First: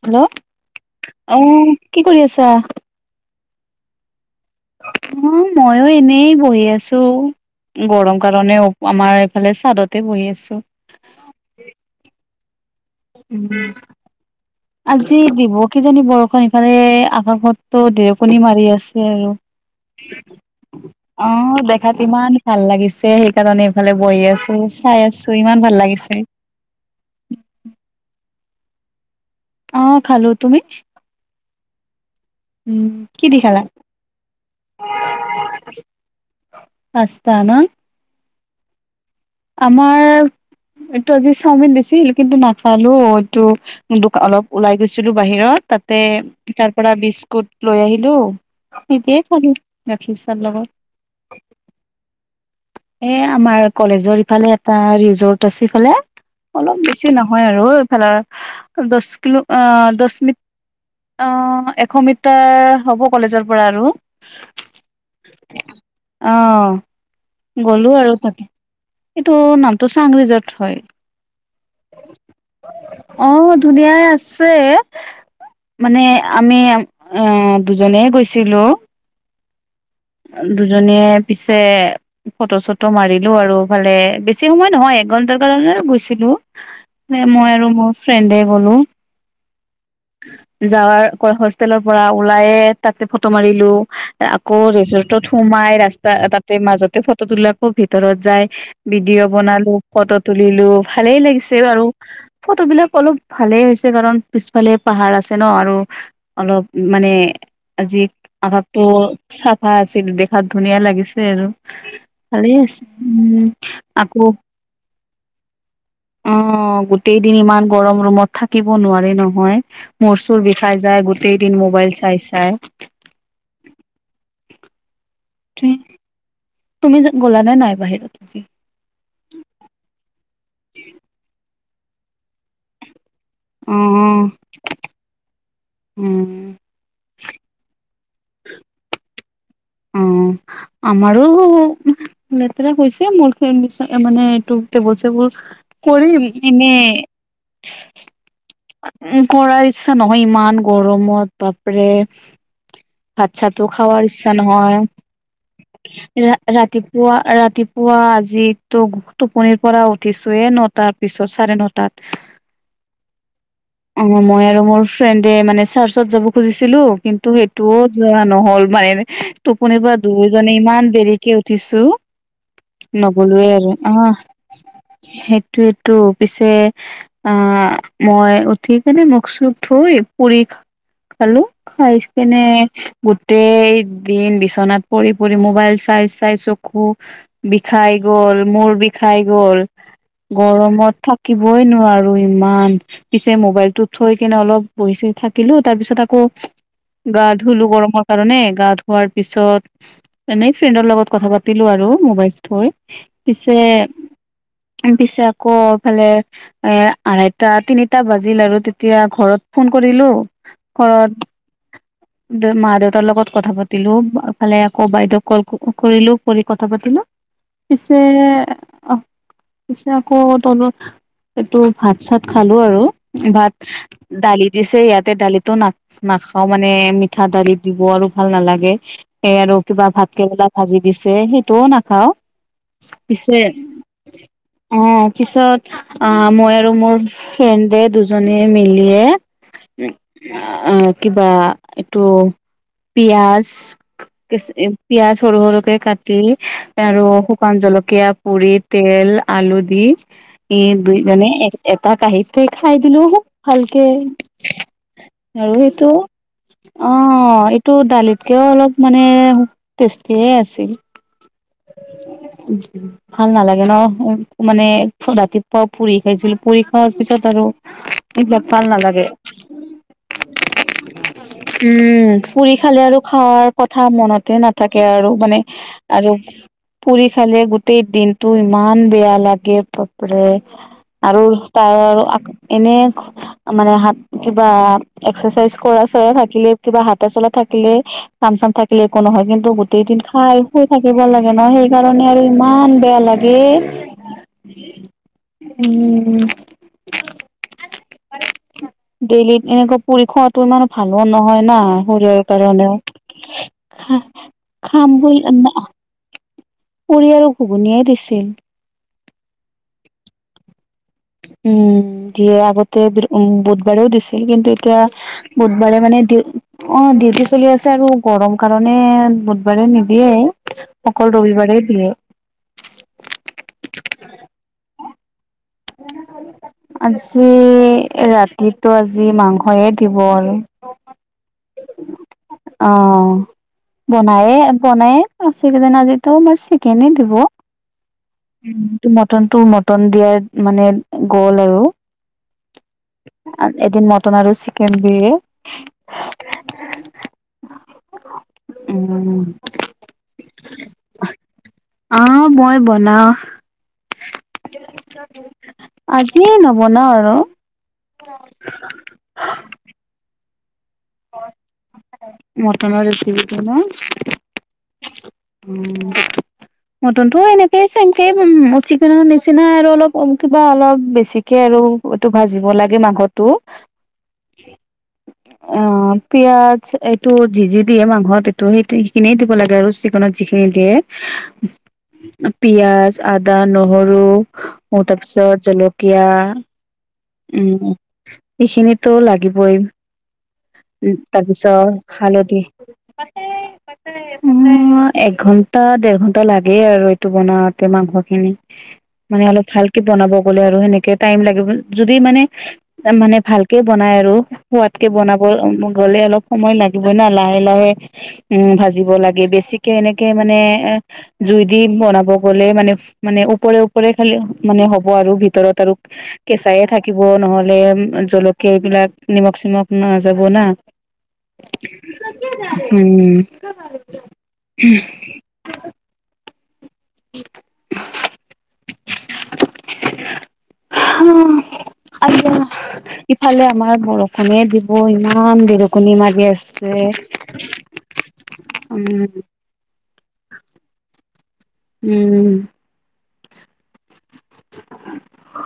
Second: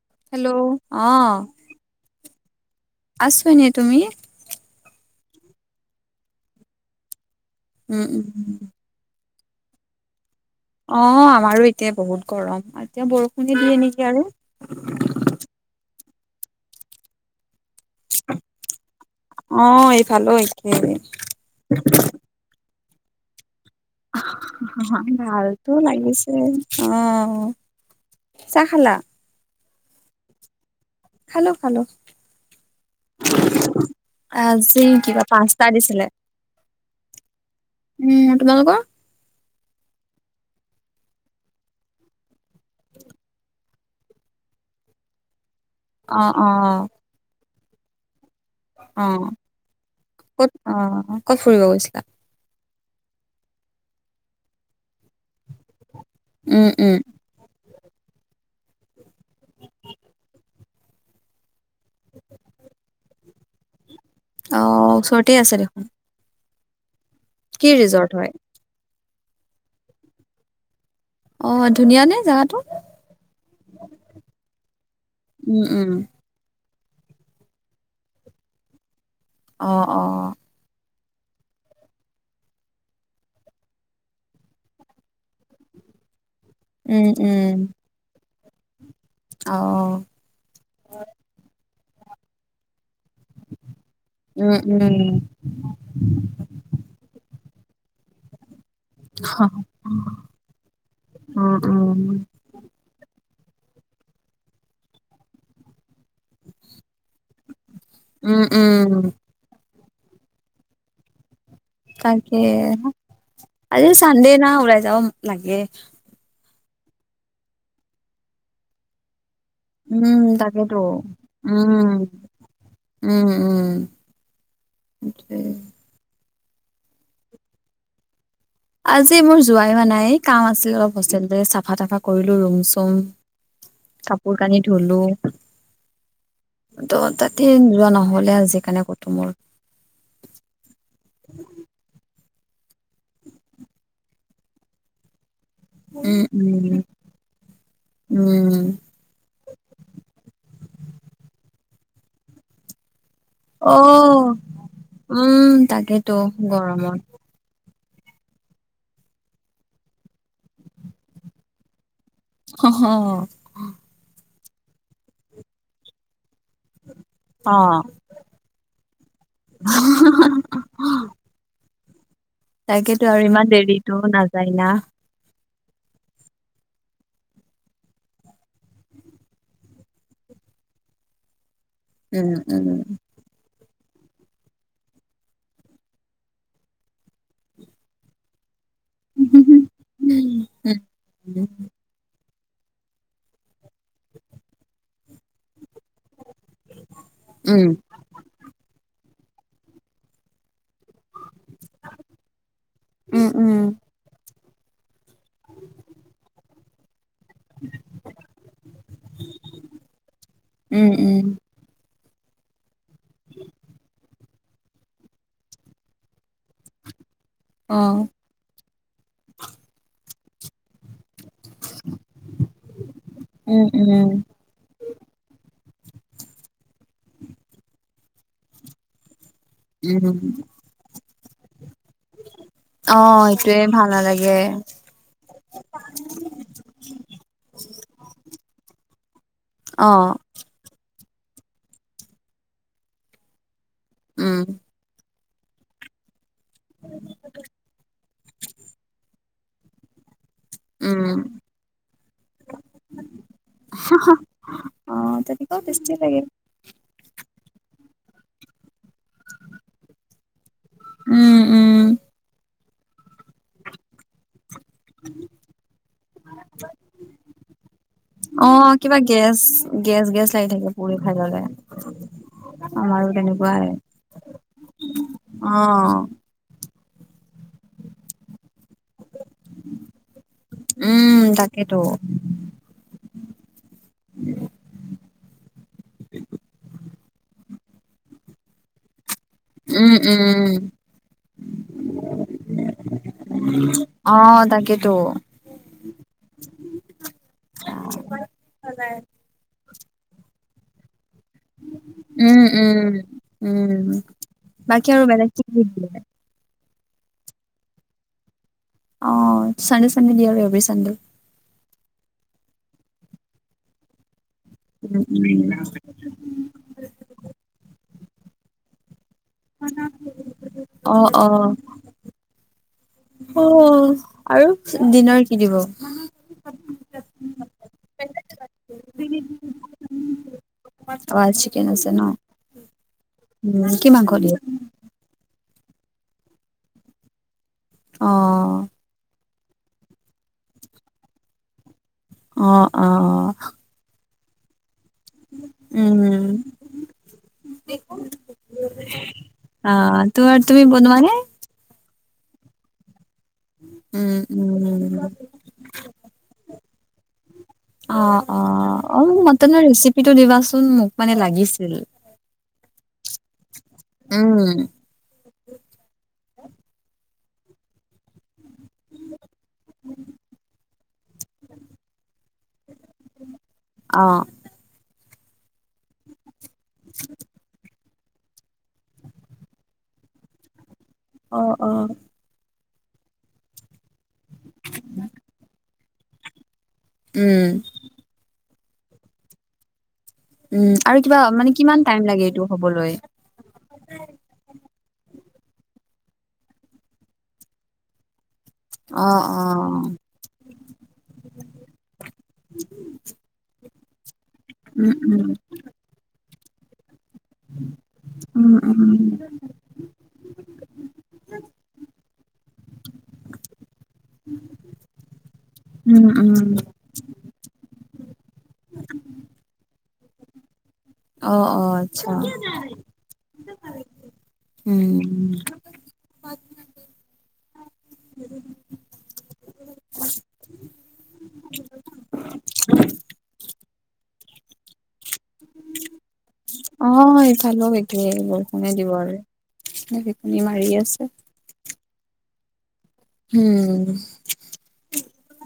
Hello আহ কি কৰি আছা আছোঁ এনে তুমি অ মইও এনেই বহি আছো উম গৰম উম উম। কাৰণে আমাৰ ভালে ছ্বাদতে বহি আছো অ আমাৰো এতিয়া বহুত গৰম এতিয়া বৰষুণে উম, দিয়ে নেকি আৰু আজি দিব কিজানি বৰষুণ সফালে আকাশত ত দেৰকণী মাৰি আছে আৰু অ এইফালো একেই অ দেখাত ইমান ভাল লাগিছে সেইকাৰণে এইফালে বহি আছো চাই আছো ইমান ভালতো ভাল লাগিছে আহ চাহ খালা আহ খালো তুমি খালো খালো উম কি দি খালা আজি কিবা পাঁচটা দিছিলে পাঁচটা না উম তোমালোকৰ আমাৰ এইটো আজি চাওমিন দিছিল কিন্তু নাখালো এইটো দোকান অলপ ওলাই গৈছিলো বাহিৰত তাতে অ অ তাৰ পৰা বিস্কুট লৈ আহিলো অ থিকে খালো গাখি চাৰ ক'ত অ ক'ত লগত ফুৰিব গৈছিলা এ আমাৰ কলেজৰ ইফালে এটা ৰিজৰ্ট আছে ইফালে উম অলপ উম বেছি নহয় আৰু এইফালে দহ কিলো দহ মিনট অ এশ মিটাৰ হ'ব কলেজৰ পৰা আৰু আহ ওচৰতে আছে দেখোন অ কি গলো ৰিজৰ্ট আৰু হয় তাতে এইটো নামটো চাংৰিজত হয় অ ধুনীয়া নে জাগাটো অ ধুনীয়াাই আছে উম উম মানে আমি আহ দুজনে গৈছিলো অ অ দুজনিয়ে পিছে ফটো চটো মাৰিলো আৰুফালে বেছি সময় নহয় এক ঘন্টাৰ কাৰণে গৈছিলো উম এ মই উম আৰু মোৰ ফ্ৰেণ্ডে গ'লো অ যাৱাৰ ক হোষ্টেলৰ পৰা ওলাই তাতে ফটো মাৰিলো উম আকৌ উম ৰিজৰ্টত সোমাই ৰাস্তা তাতে মাজতে ফটো তোলাক খুব ভিতৰত যায় ভিডিঅ' উম, বনালো ফটো তুলিলো ভালেই লাগিছে বাৰু উম, ফটো বিলাক অলপ ভালে হৈছে কাৰণ পিছফালে পাহাৰ আছে ন আৰু অলপ মানে আজি উম, আভা টো উম, চাফা আছিল দেখাত ধুনীয়া লাগিছে আৰু তাকে ভালেই আছে উ আজি আকৌ চানডে না ওলাই যাব লাগে। অ অ গোটেই দিন ইমান গৰম ৰুমত থাকিব নোৱাৰে ন মই মোৰ উম, চুৰ বিষাই তাকেতো যায় গোটেই দিন উম, মবাইল চাই চাই উ উম, উম। সেইটোৱে। তুমি গ'লা নে নাই বাহিৰত আজি আজি মোৰ যোৱাই হোৱা নাই কাম আছিল অলপ হোষ্টেলতে চাফা তাফা কৰিলো ৰুম চুম অ কাপোৰ কানি ধলো উম ত' তাতে যোৱা নহয় হ'লে আ যি কেণে কতো মোৰ অ আমাৰো লেতেৰা হৈছে মোৰ ফেন বিছ মানে এইটো টেবুল চেবুল কৰিম উম, উম, উম, এনেই কৰাই ইচ্ছা নহয় ইমান গৰমত বাপৰে ভাত চাত তো খোৱাৰ ইচ্ছা অ'। উম, তাকেতো নহয় গৰমত ৰাতিপুৱা ৰা ৰাতিপুৱা আজিতো টোপনিৰ পৰা উঠিছো এ নটাৰ পিছত চাৰে নটাত অ হ অ মই আৰু মোৰ ফ্ৰেণ্ডে মানে চাৰ্চত যাব খুজিছিলো কিন্তু সেইটোও যোৱা নহল মানে টোপনিৰ পৰা মানে ইমান দেৰিকে উঠিছো তাকেতো ইমান নগলোৱে আৰু অ দেৰিতো নাযায় না সেই টো পিছে আহ মই উঠি কেনে মখ চুখ থৈ পুৰি খালো খাই উম, কিনো উম। গোটেই দিন বিচনা পৰি পৰি মোবাইল চাই চাই চকু বিষাই গল মোৰ বিষাই উম, গ'ল উম, উম, গৰমত থাকিবই নোৱাৰো ইমান পিছে মোবাইলতটোত থৈ কেনে অলপ বইচ থাকিলো তাৰ পিছত আকৌ গা ধুলো গৰমৰ কাৰণে গা ধোৱাৰ পিছত এনে ফ্ৰেণ্ডৰ লগত কথা পাতিলোঁ আৰু মোবাইল থৈ পিছে পিছে আকৌফালে এ আঢ়ৈটা তিনিটা বাজিল আৰু তেতিয়া ঘৰত ফোন কৰিলো ঘৰত দে মা দেউতাৰ লগত কথা পাতিলো ভালে আকৌ বাইদেউ কল কৰিলো কৰি কথা পাতিলো পিছে অ'। পিছে আকৌ ত এইটো ভাত চাত খালো আৰু ভাত উম, উম, দালি দিছে ইয়াতে দালিিতটো না নাখ অ মানে পিঠা দাৰি দিব আৰু ভাল নালাগে স আৰু কিবা ভাত কেেৰেলা ভাজি দিছে সেইটোও না অ সেইটোয়ে ভাল নালাগে অ পিছত অ মই আৰু মোৰ ফ্ৰেণ্ডে দুজননে মিলিয়ে অ', অ কিবা এইটো পিয়াজ কে উম। পিয়াজ সৰু সৰুকে কাটি আৰু শুকান জলকীয়া পুৰি তেল আলু দি এই উম, দুইজনে এটা কাঁহীত খাই দিলো হু ভালকে অ', আৰু তেনেকুৱাও ইটো টেষ্টি লাগে অ টো দালিতকেও অলপ মানে টেষ্টি হে আছিল উম, উম, ভাল নালাগে ন উ মানে ৰাতিপুৱা পুৰি খাইছিলো পুৰি খোৱাৰ পিছত আৰু এইবিলাক ভাল অ', কিবা নালাগে গেছ গেছ গেছ লাগি থাকে পুৰি খাই ল'লে উম পুৰি খালে আৰু আমাৰো খোৱাৰ তেনেকুৱাই কথা মনতে নাথাকে আৰু মানে অ'। আৰু ফুৰি খালে গোটেই দিনতটো ইমান বেয়া লাগে কপ় উম, আৰু তাকেতো তাৰ এনে মানে হাত কিবা এক্সাৰচাইজ কৰা লা থাকিলে কিবা হা চলা থাকে থাকিলে কাম চাম থাকিলে একো নহয় কিন্তু গোটেই উম, দিন খাই শুই উম, থাকিব লাগে ন সেইকাৰণে আৰু ইমান বেয়া লাগে অ', তাকেতো উম প ভল এনেকে পুৰি খোৱাতটো ইমান ভালো নহয় না শৰীৰৰ উম, কাৰণেও উম। উম, বাকী খাম আৰু বুলি বেলেগ কি কি দিয়ে পৰিয়ালক ঘুগুনিয়াই দিছিল অ চান্ চানি দিয় আৰু ব চান্দে উম দিয় আগতে বুধবাৰেও দিছে কিন্তু এতিয়া উম, উম, বুধবাৰে মানেউ অ ডিউটি চলি আছে আৰু গৰম কাৰণে বুধবাৰে নিদিয়ে অ', অকল অ', ৰবিবাৰে দিয়ে অ', আৰু দিনৰ কি দিব আজি ৰাতিটো আজি মাংসয়ে দিব আৰু অ', আজি চিকেন আছে ন? অ উম, কি মাংস বনায় দিয়ে? বনায় আছে কিজানি আজিতো আমাৰ চিকেনে দিব অ', উ মটন তোৰ মটন দিয়াৰ মানে গ'ল আৰু অ অ অ এদিন মটন আৰু চিকেন দিয়ে উম, উম অ তোমাৰ তুমি বনোৱা নে অ মই বনাও উম উম উম আজিয়ে নবনাও আৰু অ অ অ মতেনৰ ৰেচিপিটো দিবাচোন মোক মানে লাগিছিল মটনৰ ৰেচিপিটো ন উম উম মটনতটো এনেকেই চ এনকে উ চিকেনৰ নিচিনাাই আৰু অলপ কিবা অলপ বেছিকে আৰু এইটো ভাজিব লাগে মাংসতটো অঁ অ পিয়াঁজ এইটো যি যি দিয়ে মাংসত এইটো সেই সেইখিনি দিব লাগে আৰু ত যিখিনি দিয়ে আহ অ পিয়াজ, আদা নহৰু উ তাৰপিছত জলকীয়া উম এইখিনিতো লাগিবই উম, উ আৰু কিবা মানে তাৰপিছত কিমান টাইম লাগে হালধি এইটো হ'বলৈ? এক ঘন্টা দেৰ ঘন্টা লাগে আৰু এইটো বনাওতে মাংসখিনি মানে অ', অলপ ভালকে অ', বনাব গলে আৰু সেনেকে টাইম লাগিব যদি মানে মানে ভালকে বনাই আৰু সোৱাদকে উম, বনাব উম, গলে অলপ সময় লাগিব হয় না লাহে লাহে উম ভাজিব লাগে বেছিক এনেকে মানে এ জুই দি বনাব গ'লে মানে মানে ওপৰে ওপৰে খালি মানে হব আৰু ভিতৰত আৰু উম, উম, কেঁচাই থাকিব নহলে জলকীয়া এইবিলাক নিমখ চিমখ না যাব না অ অ আচ্ছা উম উম [unintelligible] আইয়া ইফালে আমাৰ বৰষুণে দিব ইমান ইমান ঢেৰেকণি মাৰি আছে অ', ইফালেও ধেৰেকণি মাৰি আছে উম উম উ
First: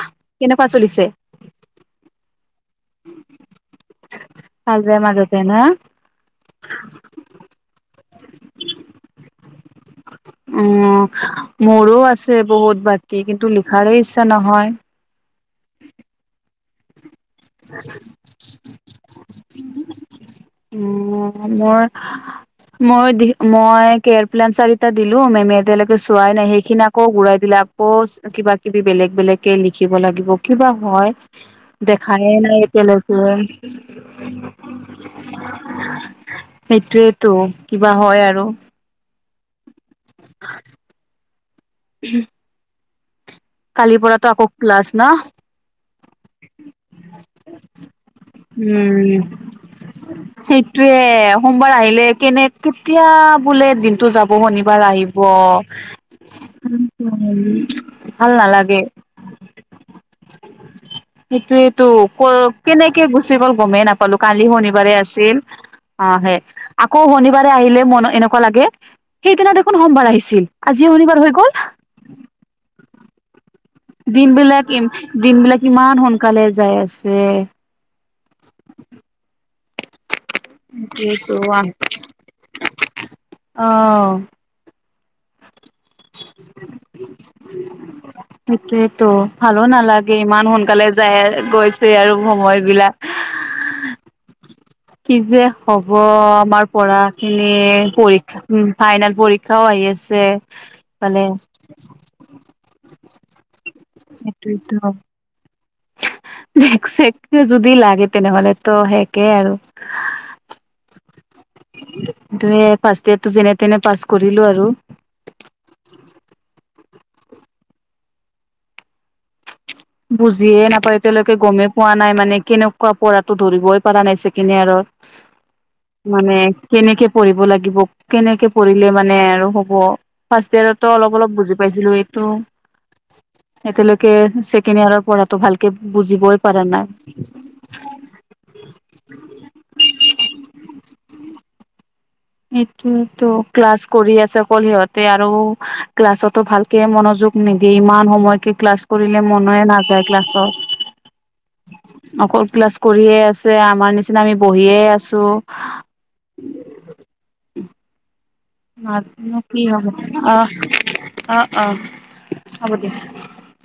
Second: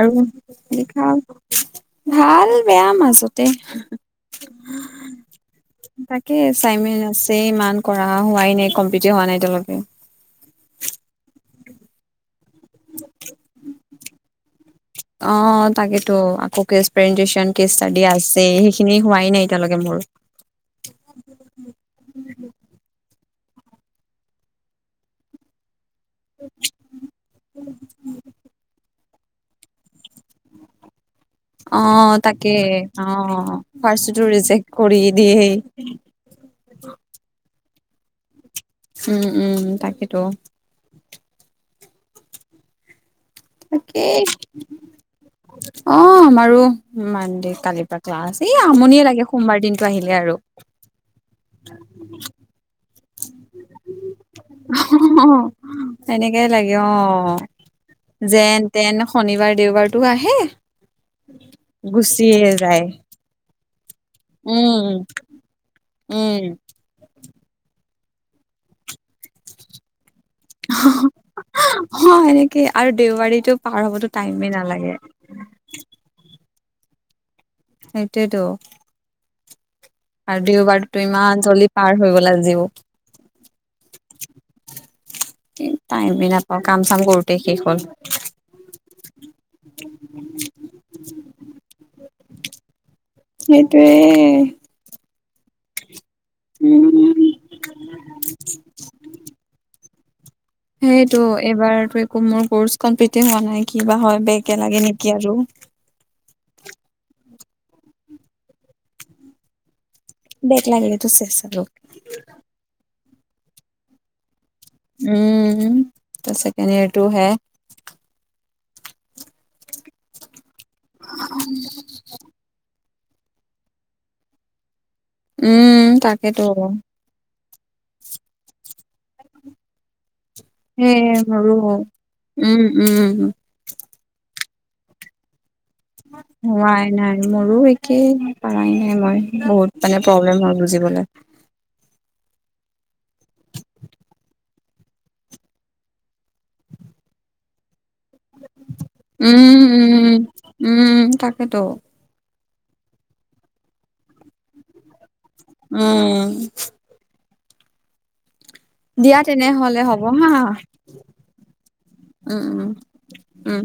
আৰু চলিছে? লিখা ভাল বেয়া মাজতে ভাল বেয়া মাজতে না? তাকে চাইমিন আছে ইমান কৰা হোৱাই নাই কমপিট হোৱা নাই তেওঁলোকে উম মোৰো আছে বহুত বাকী কিন্তু লিখাৰে ইচ্ছা নহয় অ তাকেতো আকৌ কেস্পেণ্টেচন কেছ ষ্টাডি আছে সেইখিনি হোৱাই নাই এতিয়ালৈকে মোৰ উ মই মই দি মই কেপ্লাইন চাৰিটা দিলো মেমএএতিয়া লৈকে চুয়াই নাই চোৱাই নাই সেইখিনি আকৌ ঘুৰাই দিলে আকৌ কিবা কিবি বেলেগ বেলেকে লিখিব লাগিব কিবা হয় অ', দেখায়ে তাকে নাই এতিয়ালৈকে অ', ফাৰ্ষ্টতো ৰিজেক্ট কৰি দিয়েই। সেইটোয়েই টো কিবা হয় আৰু উম উম তাকেইতো হ কালিৰ তাকেই পৰাটো আকৌ ক্লাছ ন অ আমাৰো মান দে কালিৰ পৰা ক্লাছ এই আমনিয়ে উম, লাগে সোমবাৰ দিনটো আহিলে আৰু সেইটোয়ে সোমবাৰ আহিলে কেনেক কেতিয়া বোলে দিনটো যাব শনিবাৰ আহিব সেনেকে লাগে অ উম ভাল যেন নালাগে তেন শনিবাৰ দেওবাৰতো আহে সেইটোয়েইটো ক গুচিয়ে যায় কেনেকে গুচি গ'ল গমেই নাপালো কালি উম শনিবাৰ আছিলে অ সে উম আকৌ শনিবাৰ আহিলে মন এনেকুৱা লাগে সেইদিনা দেখোন সোমবাৰ আহিছিল আজি শনিবাৰ হৈ গল অ এনেকে আৰু দেওবাৰীতো পাৰ হবতো দিন টাইমে বিলাক নালাগে দিনবিলাক ইমান সোনকালে যাই আছে সেইটোয়েটো আৰু দেওবাৰতো সেইটোয়েতো ইমান জল্দি পাৰ হৈ গল আজিও অ টাইমি নাপাওঁ কাম চাম কৰোতে শেষ হ'ল সেইটোয়েতো ভালো নালাগে ইমান সোনকালে যায় গৈছে আৰু সময় বিলাক সেইটোয়ে কি যে হব আমাৰ উম পঢ়াখিনি পৰীক্ষা ফাইনেল পৰীক্ষাও আহি আছে সেইটো ইফালে এইবাৰতো একো মোৰ কৰ্চ কমপ্লিতে হোৱা নাই কিবা হয় বেকে সেইটোৱেটো লাগে নেকি আৰু বেক চেক যদি লাগে তেনেহলে তো সেষে আৰু বেক লাগিলে টো চেচ বি এ তো যেনে তেনে পাছ কৰিলো আৰু উম ছেকেণ্ড ইয়েৰটো হেয়া বুজিয়ে নাপাও এতিয়া লৈকে গমেই পোৱা নাই মানে কেনেক কোৱা পঢ়াতো ধৰিবই পৰা নাইছে কিনে আৰু উম, মানে তাকেতো কেনেকে পঢ়িব লাগে লাগিব কেনেকে পঢ়িলে মানে আৰু হ'ব ফাৰ্ষট ইয়াতো সেই অলপ অলপ মোৰো বুজি পাইছিলো এইটো উম, উম। এতিয়ালৈকে ছেকেণ্ডিৰ ইয়াৰত প়ঢ়াটো ভাল নাই নাই মোৰো একেই পাই নাই মই বহুত মানে প্ৰব্লেম হ বু বলে [inaudible] সেইটোয়েটো ক্লাছ কৰি আছে অকল সিহতে আৰু ক্লাছতো ভালকে মনযোগ নিদিয়ে ইমান সময়কে ক্লাছ কৰিলে মন উম, নাযায় উম, ক্লাছৰ উম, তাকেতো অকল ক্লাছ কৰিয়ে আছে আমাৰ নিচিনা আমি বহিয়ে আছো উম উ দিয়া মাজো কি তেনেহ'লে হ'ব হা আহ আহ আহ উম উম উম